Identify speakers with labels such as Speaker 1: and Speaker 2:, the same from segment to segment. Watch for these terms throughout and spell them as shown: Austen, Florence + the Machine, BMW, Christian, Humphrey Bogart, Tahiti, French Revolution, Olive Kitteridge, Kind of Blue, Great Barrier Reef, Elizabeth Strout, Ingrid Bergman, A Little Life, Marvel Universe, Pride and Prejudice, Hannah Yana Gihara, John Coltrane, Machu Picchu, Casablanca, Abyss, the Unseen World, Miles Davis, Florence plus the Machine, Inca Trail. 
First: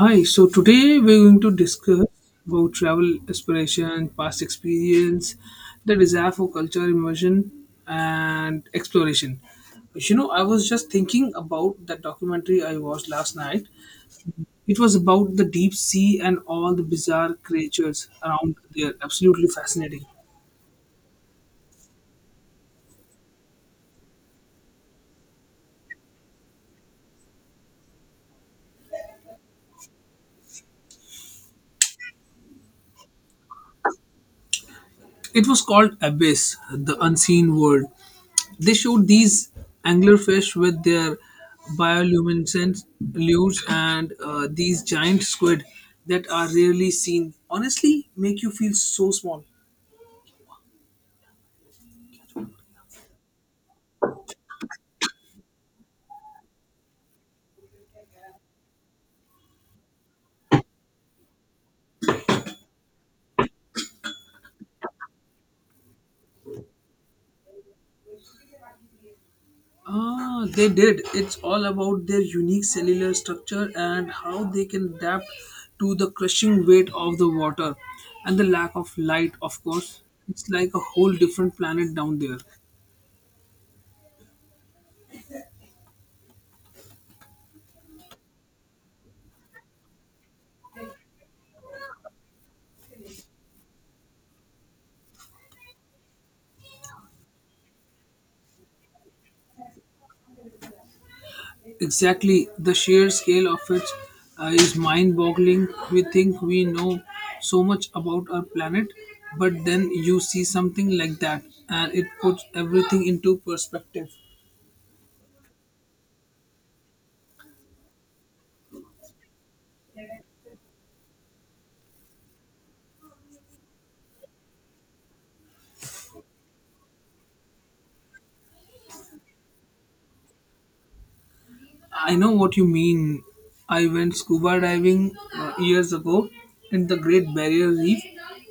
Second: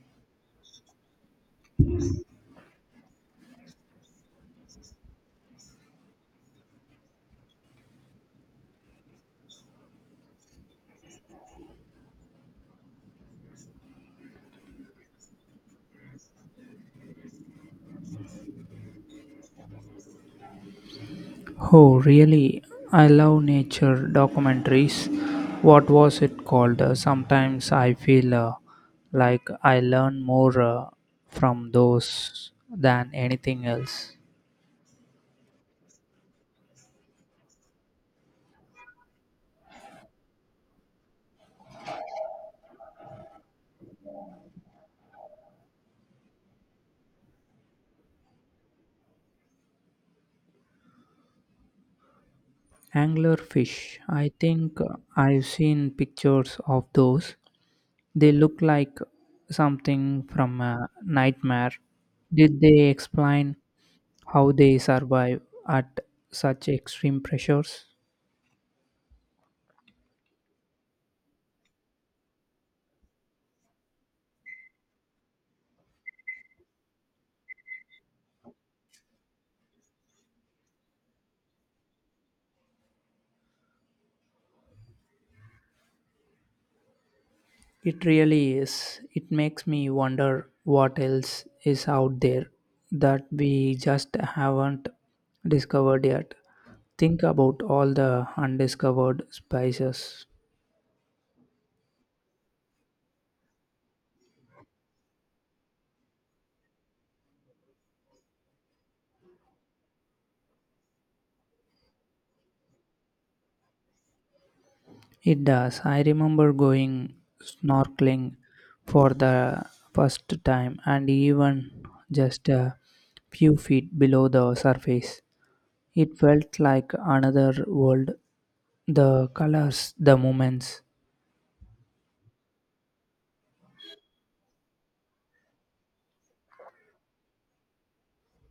Speaker 1: Hi, so today we're going to discuss about travel aspiration, past experience, the desire for culture immersion and exploration. You know, I was just thinking about that documentary I watched last night. It was about the deep sea and all the bizarre creatures around there. Absolutely fascinating.
Speaker 2: Oh, really? I love nature documentaries. What was it called? Sometimes I feel like I learn more from those than anything else.
Speaker 1: It was called Abyss, the Unseen World. They shoot these anglerfish with their bioluminescent lures and these giant squid that are rarely seen. Honestly, make you feel so small.
Speaker 2: Anglerfish. I think I've seen pictures of those. They look like something from a nightmare. Did they explain how they survive at such extreme pressures?
Speaker 1: Ah, they did. It's all about their unique cellular structure and how they can adapt to the crushing weight of the water and the lack of light, of course. It's like a whole different planet down there.
Speaker 2: It really is. It makes me wonder what else is out there that we just haven't discovered yet. Think about all the undiscovered spices.
Speaker 1: Exactly, the sheer scale of it is mind boggling. We think we know so much about our planet, but then you see something like that and it puts everything into perspective.
Speaker 2: It does. I remember going snorkeling for the first time and even just a few feet below the surface. It felt like another world. The colors, the moments.
Speaker 1: I know what you mean. I went scuba diving years ago in the Great Barrier Reef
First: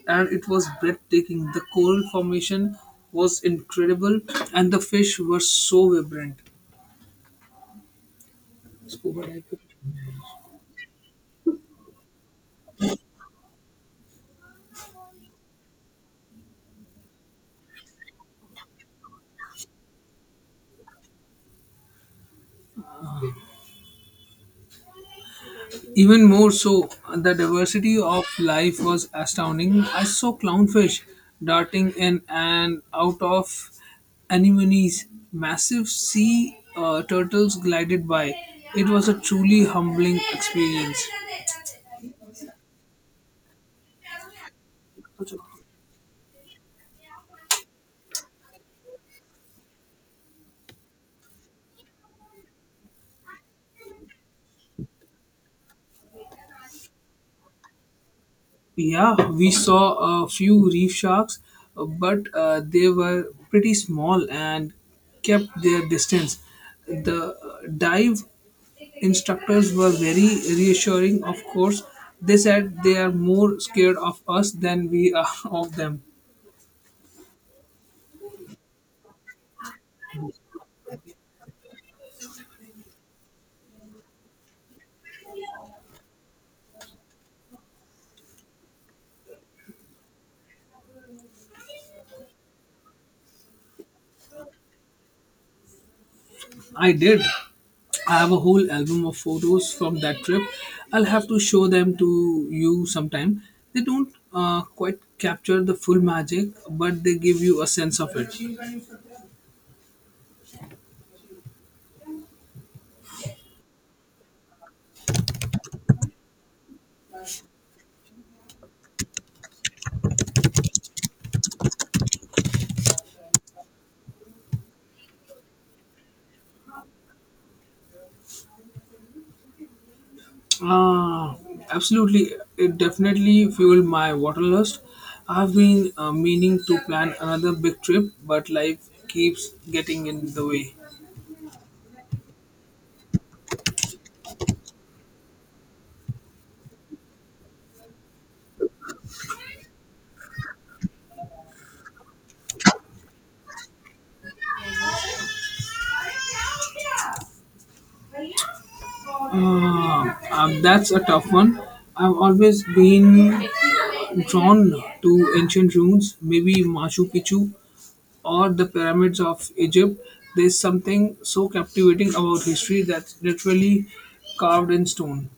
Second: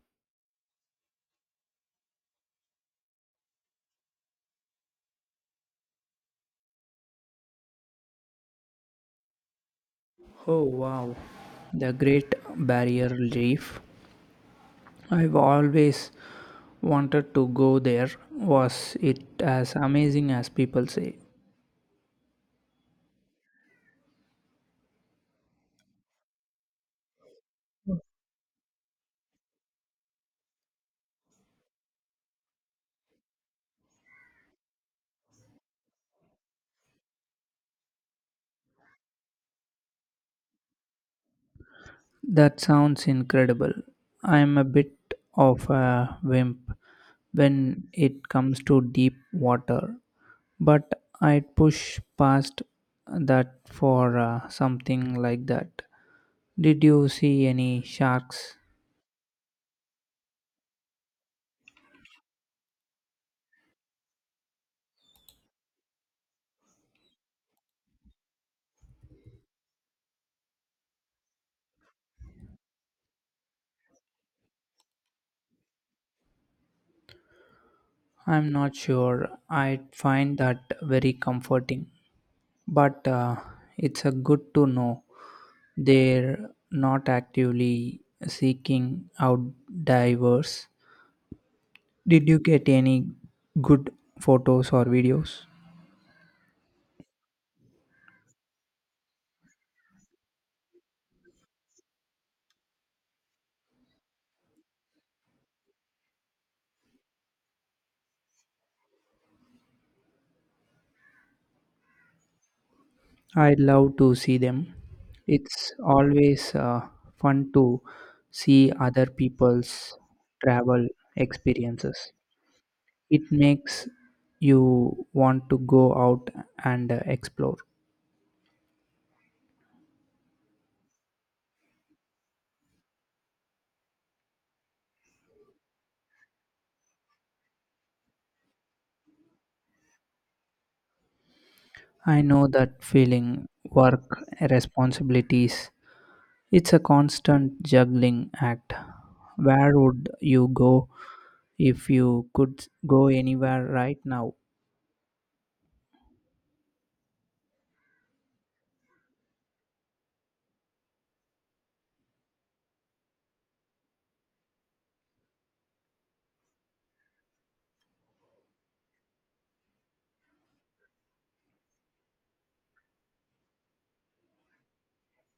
Speaker 1: and it was breathtaking. The coral formation was incredible and the fish were so vibrant. Scuba diving.
Speaker 2: Oh wow, the Great Barrier Reef. I've always wanted to go there. Was it as amazing as people say?
Speaker 1: Even more so, the diversity of life was astounding. I saw clownfish darting in and out of anemones, massive sea turtles glided by. It was a truly humbling experience.
Speaker 2: That sounds incredible. I'm a bit of a wimp when it comes to deep water, but I'd push past that for something like that. Did you see any sharks?
Speaker 1: Yeah, we saw a few reef sharks, but they were pretty small and kept their distance. The dive instructors were very reassuring, of course. They said they are more scared of us than we are of them.
Speaker 2: I'm not sure. I'd find that very comforting. But it's a good to know they're not actively seeking out divers. Did you get any good photos or videos?
Speaker 1: I did. I have a whole album of photos from that trip. I'll have to show them to you sometime. They don't quite capture the full magic, but they give you a sense of it.
Speaker 2: I love to see them. It's always fun to see other people's travel experiences. It makes you want to go out and explore.
Speaker 1: Uh, Absolutely. It definitely fueled my water lust. I've been meaning to plan another big trip, but life keeps getting in the way.
Speaker 2: I know that feeling work responsibilities. It's a constant juggling act. Where would you go if you could go anywhere right now?
Speaker 1: That's a tough one. I've always been drawn to ancient ruins, maybe Machu Picchu or the pyramids of Egypt. There's something so captivating about history that's literally carved in stone.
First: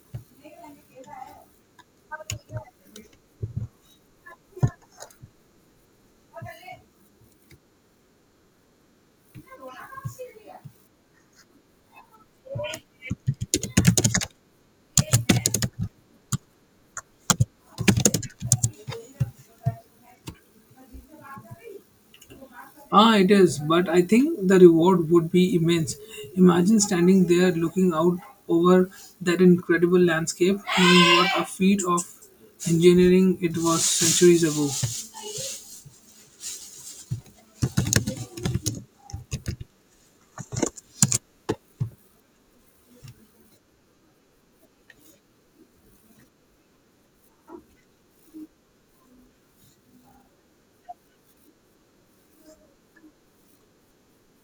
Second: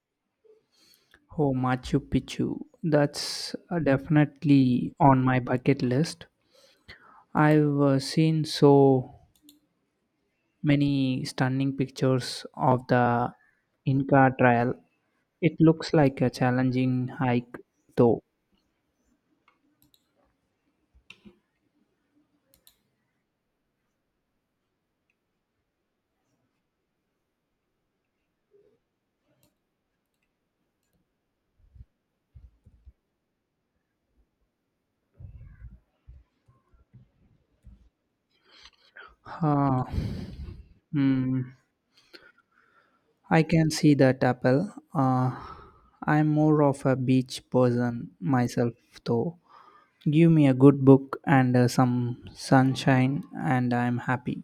Speaker 2: Oh, Machu Picchu. That's definitely on my bucket list. I've seen so many stunning pictures of the Inca Trail. It looks like a challenging hike, though.
Speaker 1: Ah, it is, but I think the reward would be immense. Imagine standing there looking out over that incredible landscape, knowing what a feat of engineering it was centuries ago.
Speaker 2: Uh, hmm, I can see that apple. I'm more of a beach person myself, though. Give me a good book and some sunshine, and I'm happy.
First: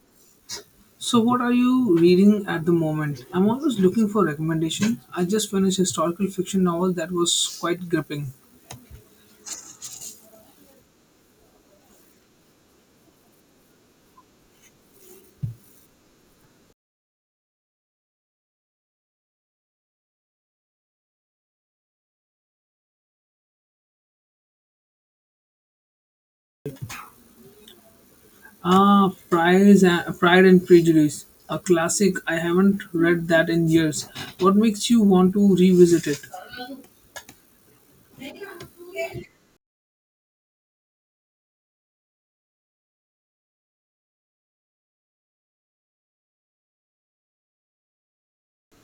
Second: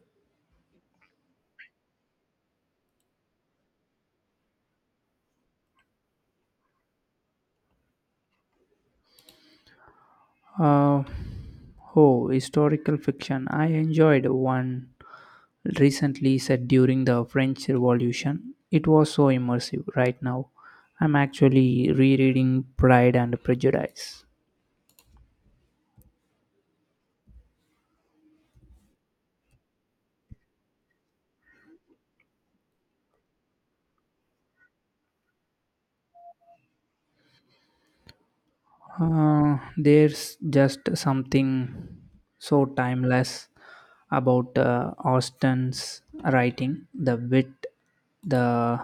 Speaker 1: So, what are you reading at the moment? I'm always looking for recommendations. I just finished a historical fiction novel that was quite gripping.
Speaker 2: Uh, oh, historical fiction. I enjoyed one recently set during the French Revolution. It was so immersive right now. I'm actually rereading Pride and Prejudice.
Speaker 1: Ah, Pride and Prejudice, a classic. I haven't read that in years. What makes you want to revisit it?
Speaker 2: There's just something so timeless about Austen's writing, the wit, the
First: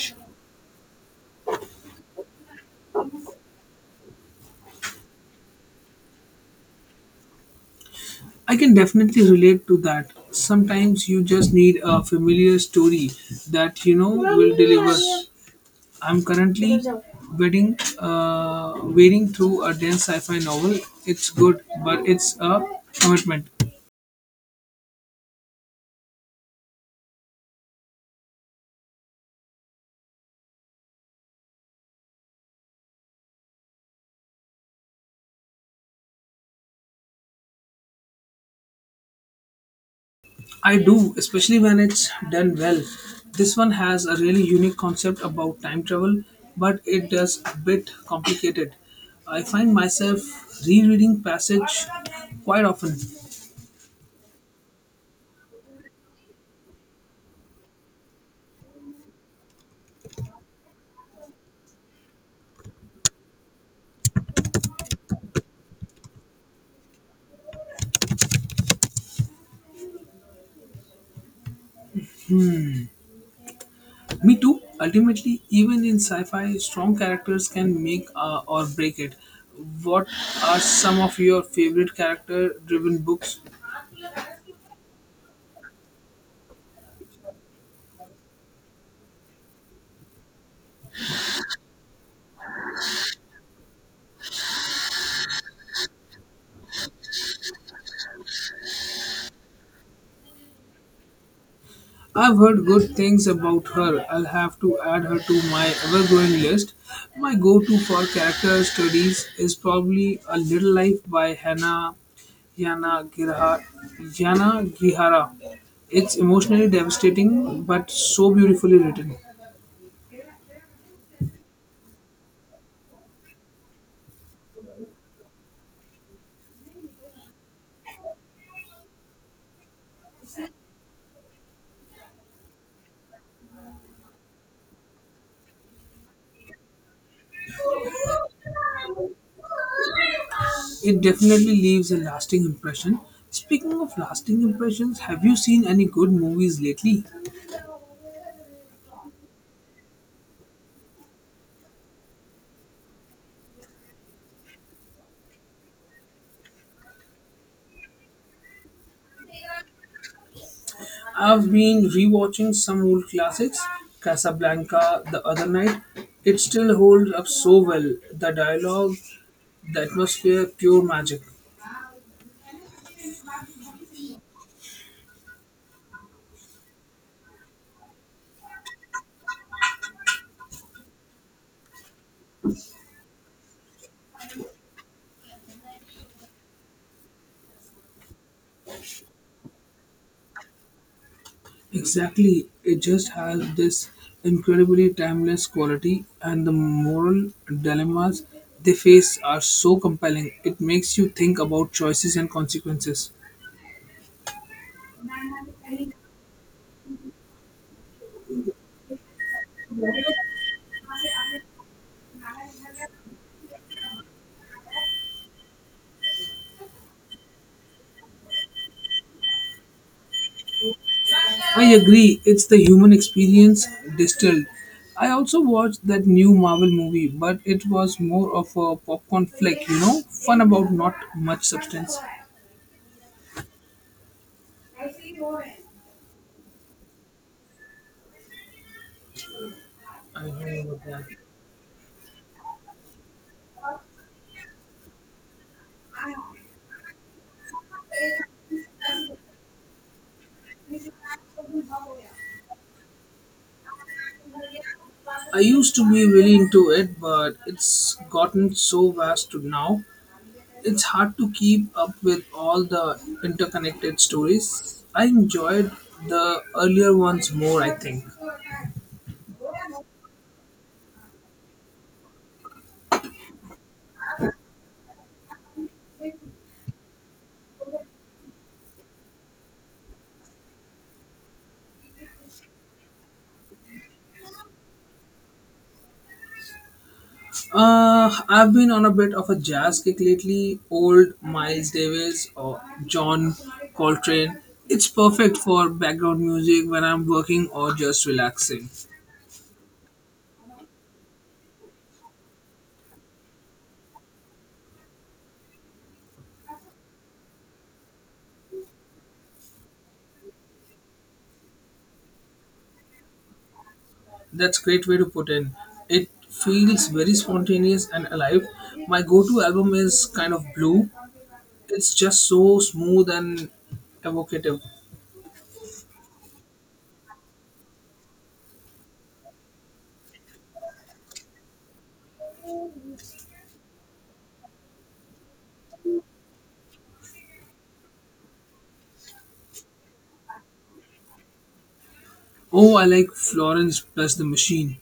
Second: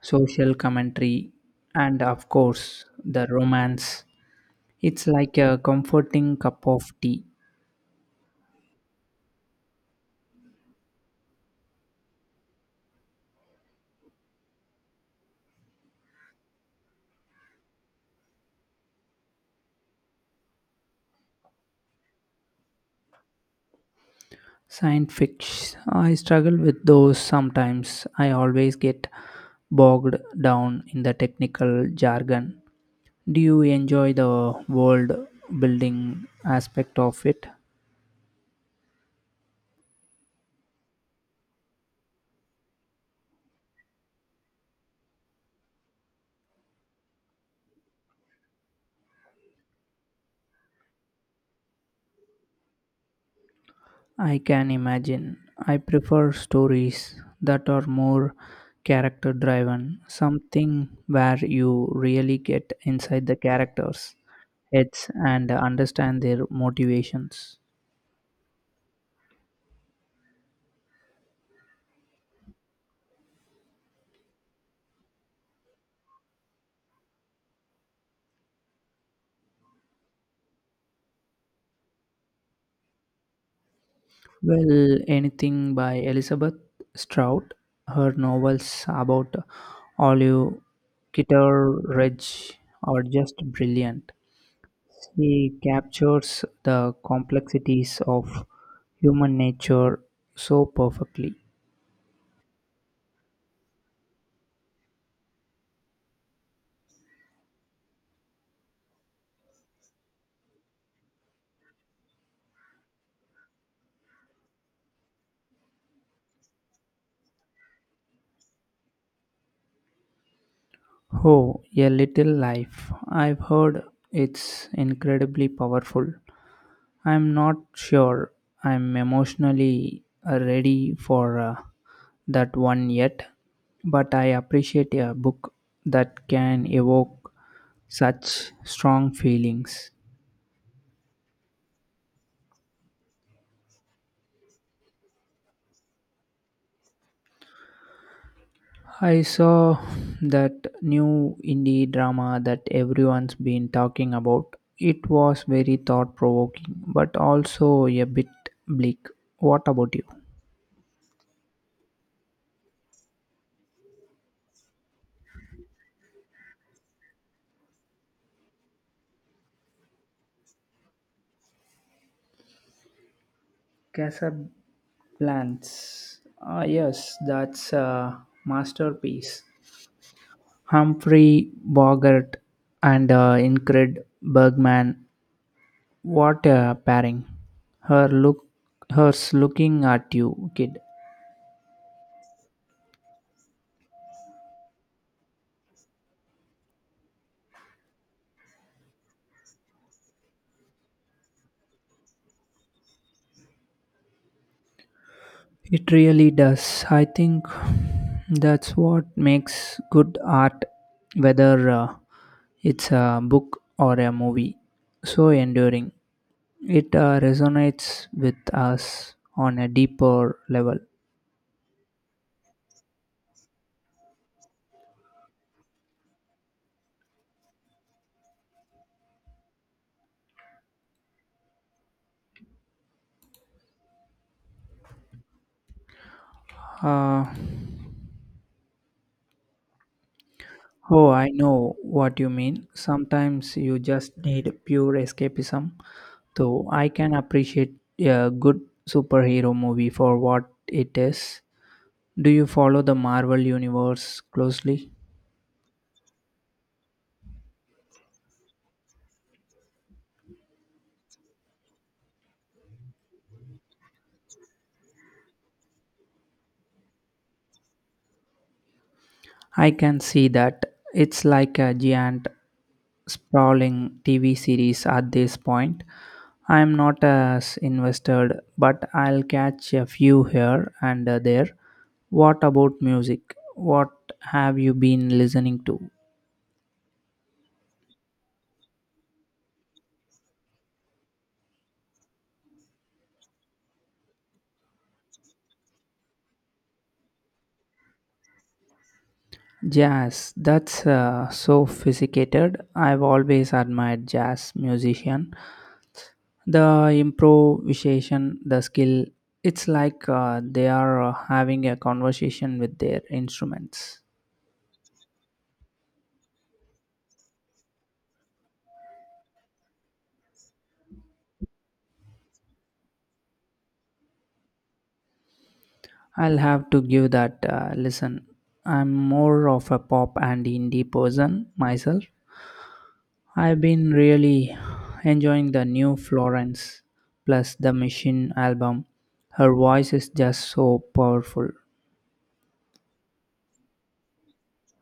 Speaker 2: social commentary, and of course, the romance. It's like a comforting cup of tea.
Speaker 1: I can definitely relate to that. Sometimes you just need a familiar story that you know will deliver. I'm currently wading through a dense sci-fi novel. It's good, but it's a commitment.
Speaker 2: Science fiction, I struggle with those sometimes. I always get bogged down in the technical jargon. Do you enjoy the world building aspect of it?
Speaker 1: I do, especially when it's done well. This one has a really unique concept about time travel, but it does a bit complicated. I find myself rereading passage quite often.
Speaker 2: I can imagine. I prefer stories that are more character driven, something where you really get inside the characters' heads and understand their motivations.
Speaker 1: Me too. Ultimately, even in sci-fi, strong characters can make or break it. What are some of your favorite character-driven books?
Speaker 2: Well, anything by Elizabeth Strout, her novels about Olive Kitteridge are just brilliant. He captures the complexities of human nature so perfectly.
Speaker 1: I've heard good things about her. I'll have to add her to my ever growing list. My go to for character studies is probably A Little Life by Hannah Yana Gihara. Yana Gihara. It's emotionally devastating but so beautifully written.
Speaker 2: Oh, A Little Life. I've heard it's incredibly powerful. I'm not sure I'm emotionally ready for that one yet, but I appreciate a book that can evoke such strong feelings.
Speaker 1: It definitely leaves a lasting impression. Speaking of lasting impressions, have you seen any good movies lately?
Speaker 2: I saw that new indie drama that everyone's been talking about. It was very thought provoking, but also a bit bleak. What about you?
Speaker 1: I've been rewatching some old classics, Casablanca the other night. It still holds up so well. The dialogue, the atmosphere, pure magic.
Speaker 2: Casablanca. Ah, yes, that's a masterpiece. Humphrey Bogart and Ingrid Bergman. What a pairing! Her look, hers looking at you, kid.
Speaker 1: Exactly. It just has this incredibly timeless quality, and the moral dilemmas they face are so compelling. It makes you think about choices and consequences.
Speaker 2: It really does. I think that's what makes good art, whether it's a book or a movie, so enduring. It resonates with us on a deeper level.
Speaker 1: I agree, it's the human experience distilled. I also watched that new Marvel movie, but it was more of a popcorn flick, you know, fun about not much substance.
Speaker 2: Uh,
Speaker 1: I know about
Speaker 2: oh,
Speaker 1: that.
Speaker 2: I know what you mean. Sometimes you just need pure escapism, though I can appreciate a good superhero movie for what it is. Do you follow the Marvel Universe closely?
Speaker 1: I used to be really into it, but it's gotten so vast to now. It's hard to keep up with all the interconnected stories. I enjoyed the earlier ones more, I think.
Speaker 2: I can see that it's like a giant sprawling TV series at this point. I'm not as invested, but I'll catch a few here and there. What about music? What have you been listening to?
Speaker 1: I've been on a bit of a jazz kick lately. Old Miles Davis or John Coltrane. It's perfect for background music when I'm working or just relaxing.
Speaker 2: Jazz. That's so sophisticated. I've always admired jazz musician. The improvisation, the skill, it's like they are having a conversation with their instruments.
Speaker 1: That's great way to put in. It feels very spontaneous and alive. My go-to album is kind of blue. It's just so smooth and evocative.
Speaker 2: I'll have to give that listen. I'm more of a pop and indie person myself. I've been really enjoying the new Florence plus the Machine album. Her voice is just so powerful.
Speaker 1: Oh, I like Florence plus the Machine.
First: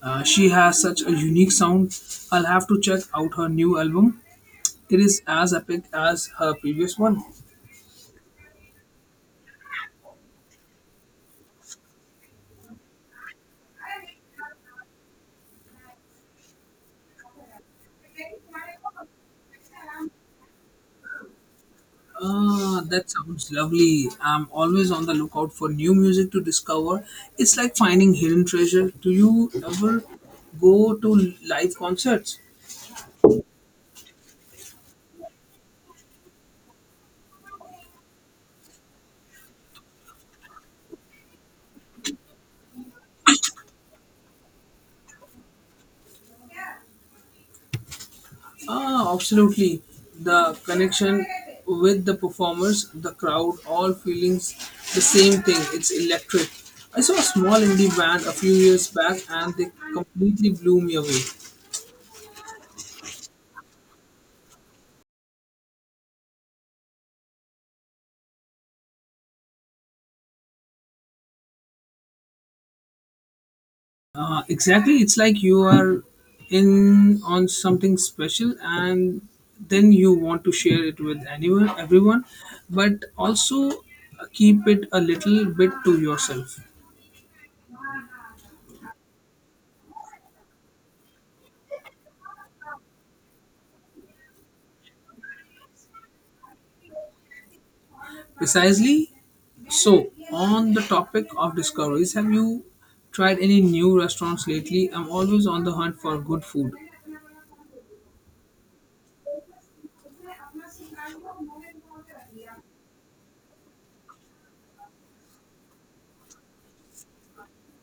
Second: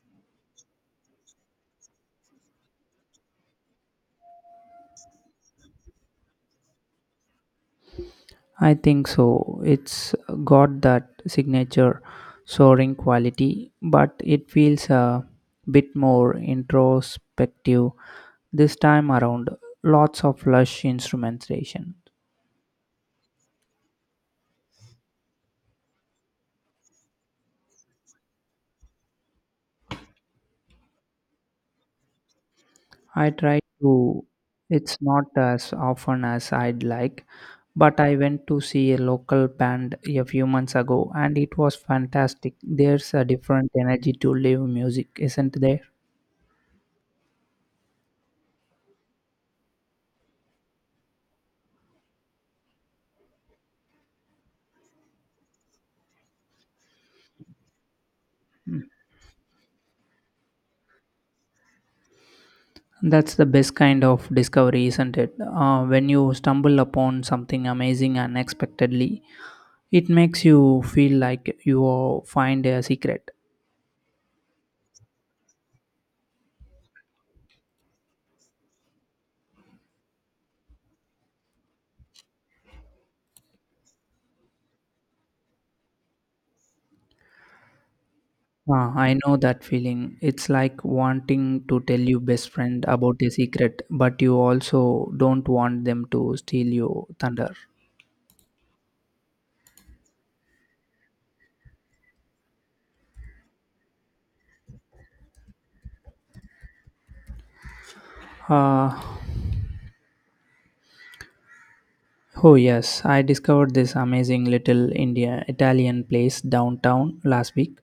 Speaker 1: She has such a unique sound. I'll have to check out her new album. It is as epic as her previous one.
Speaker 2: I think so. It's got that signature soaring quality, but it feels a bit more introspective this time around. Lots of lush instrumentation.
Speaker 1: Ah, that sounds lovely. I'm always on the lookout for new music to discover. It's like finding hidden treasure. Do you ever go to live concerts?
Speaker 2: I try to, it's not as often as I'd like, but I went to see a local band a few months ago and it was fantastic. There's a different energy to live music, isn't there?
Speaker 1: Ah, absolutely. The connection with the performers, the crowd, all feelings the same thing. It's electric. I saw a small indie band a few years back and they completely blew me away.
Speaker 2: That's the best kind of discovery, isn't it? When you stumble upon something amazing unexpectedly, it makes you feel like you are- find a secret.
Speaker 1: Exactly, it's like you are in on something special and then you want to share it with anyone, everyone, but also keep it a little bit to yourself.
Speaker 2: Ah, I know that feeling. It's like wanting to tell your best friend about a secret, but you also don't want them to steal your thunder.
Speaker 1: Precisely. So, on the topic of discoveries, have you tried any new restaurants lately? I'm always on the hunt for good food.
Speaker 2: Uh, Oh, yes, I discovered this amazing little India Italian place downtown last week.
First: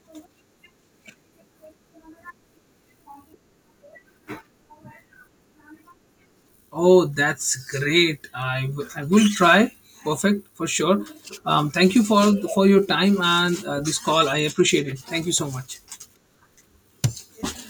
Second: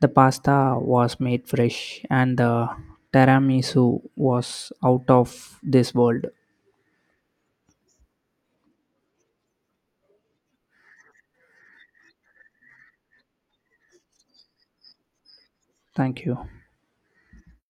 Speaker 2: The pasta was made fresh and the tiramisu was out of this world.
Speaker 1: Oh, that's great. I will try. Perfect for sure. Thank you for your time and this call. I appreciate it. Thank you so much.
Speaker 2: Thank you.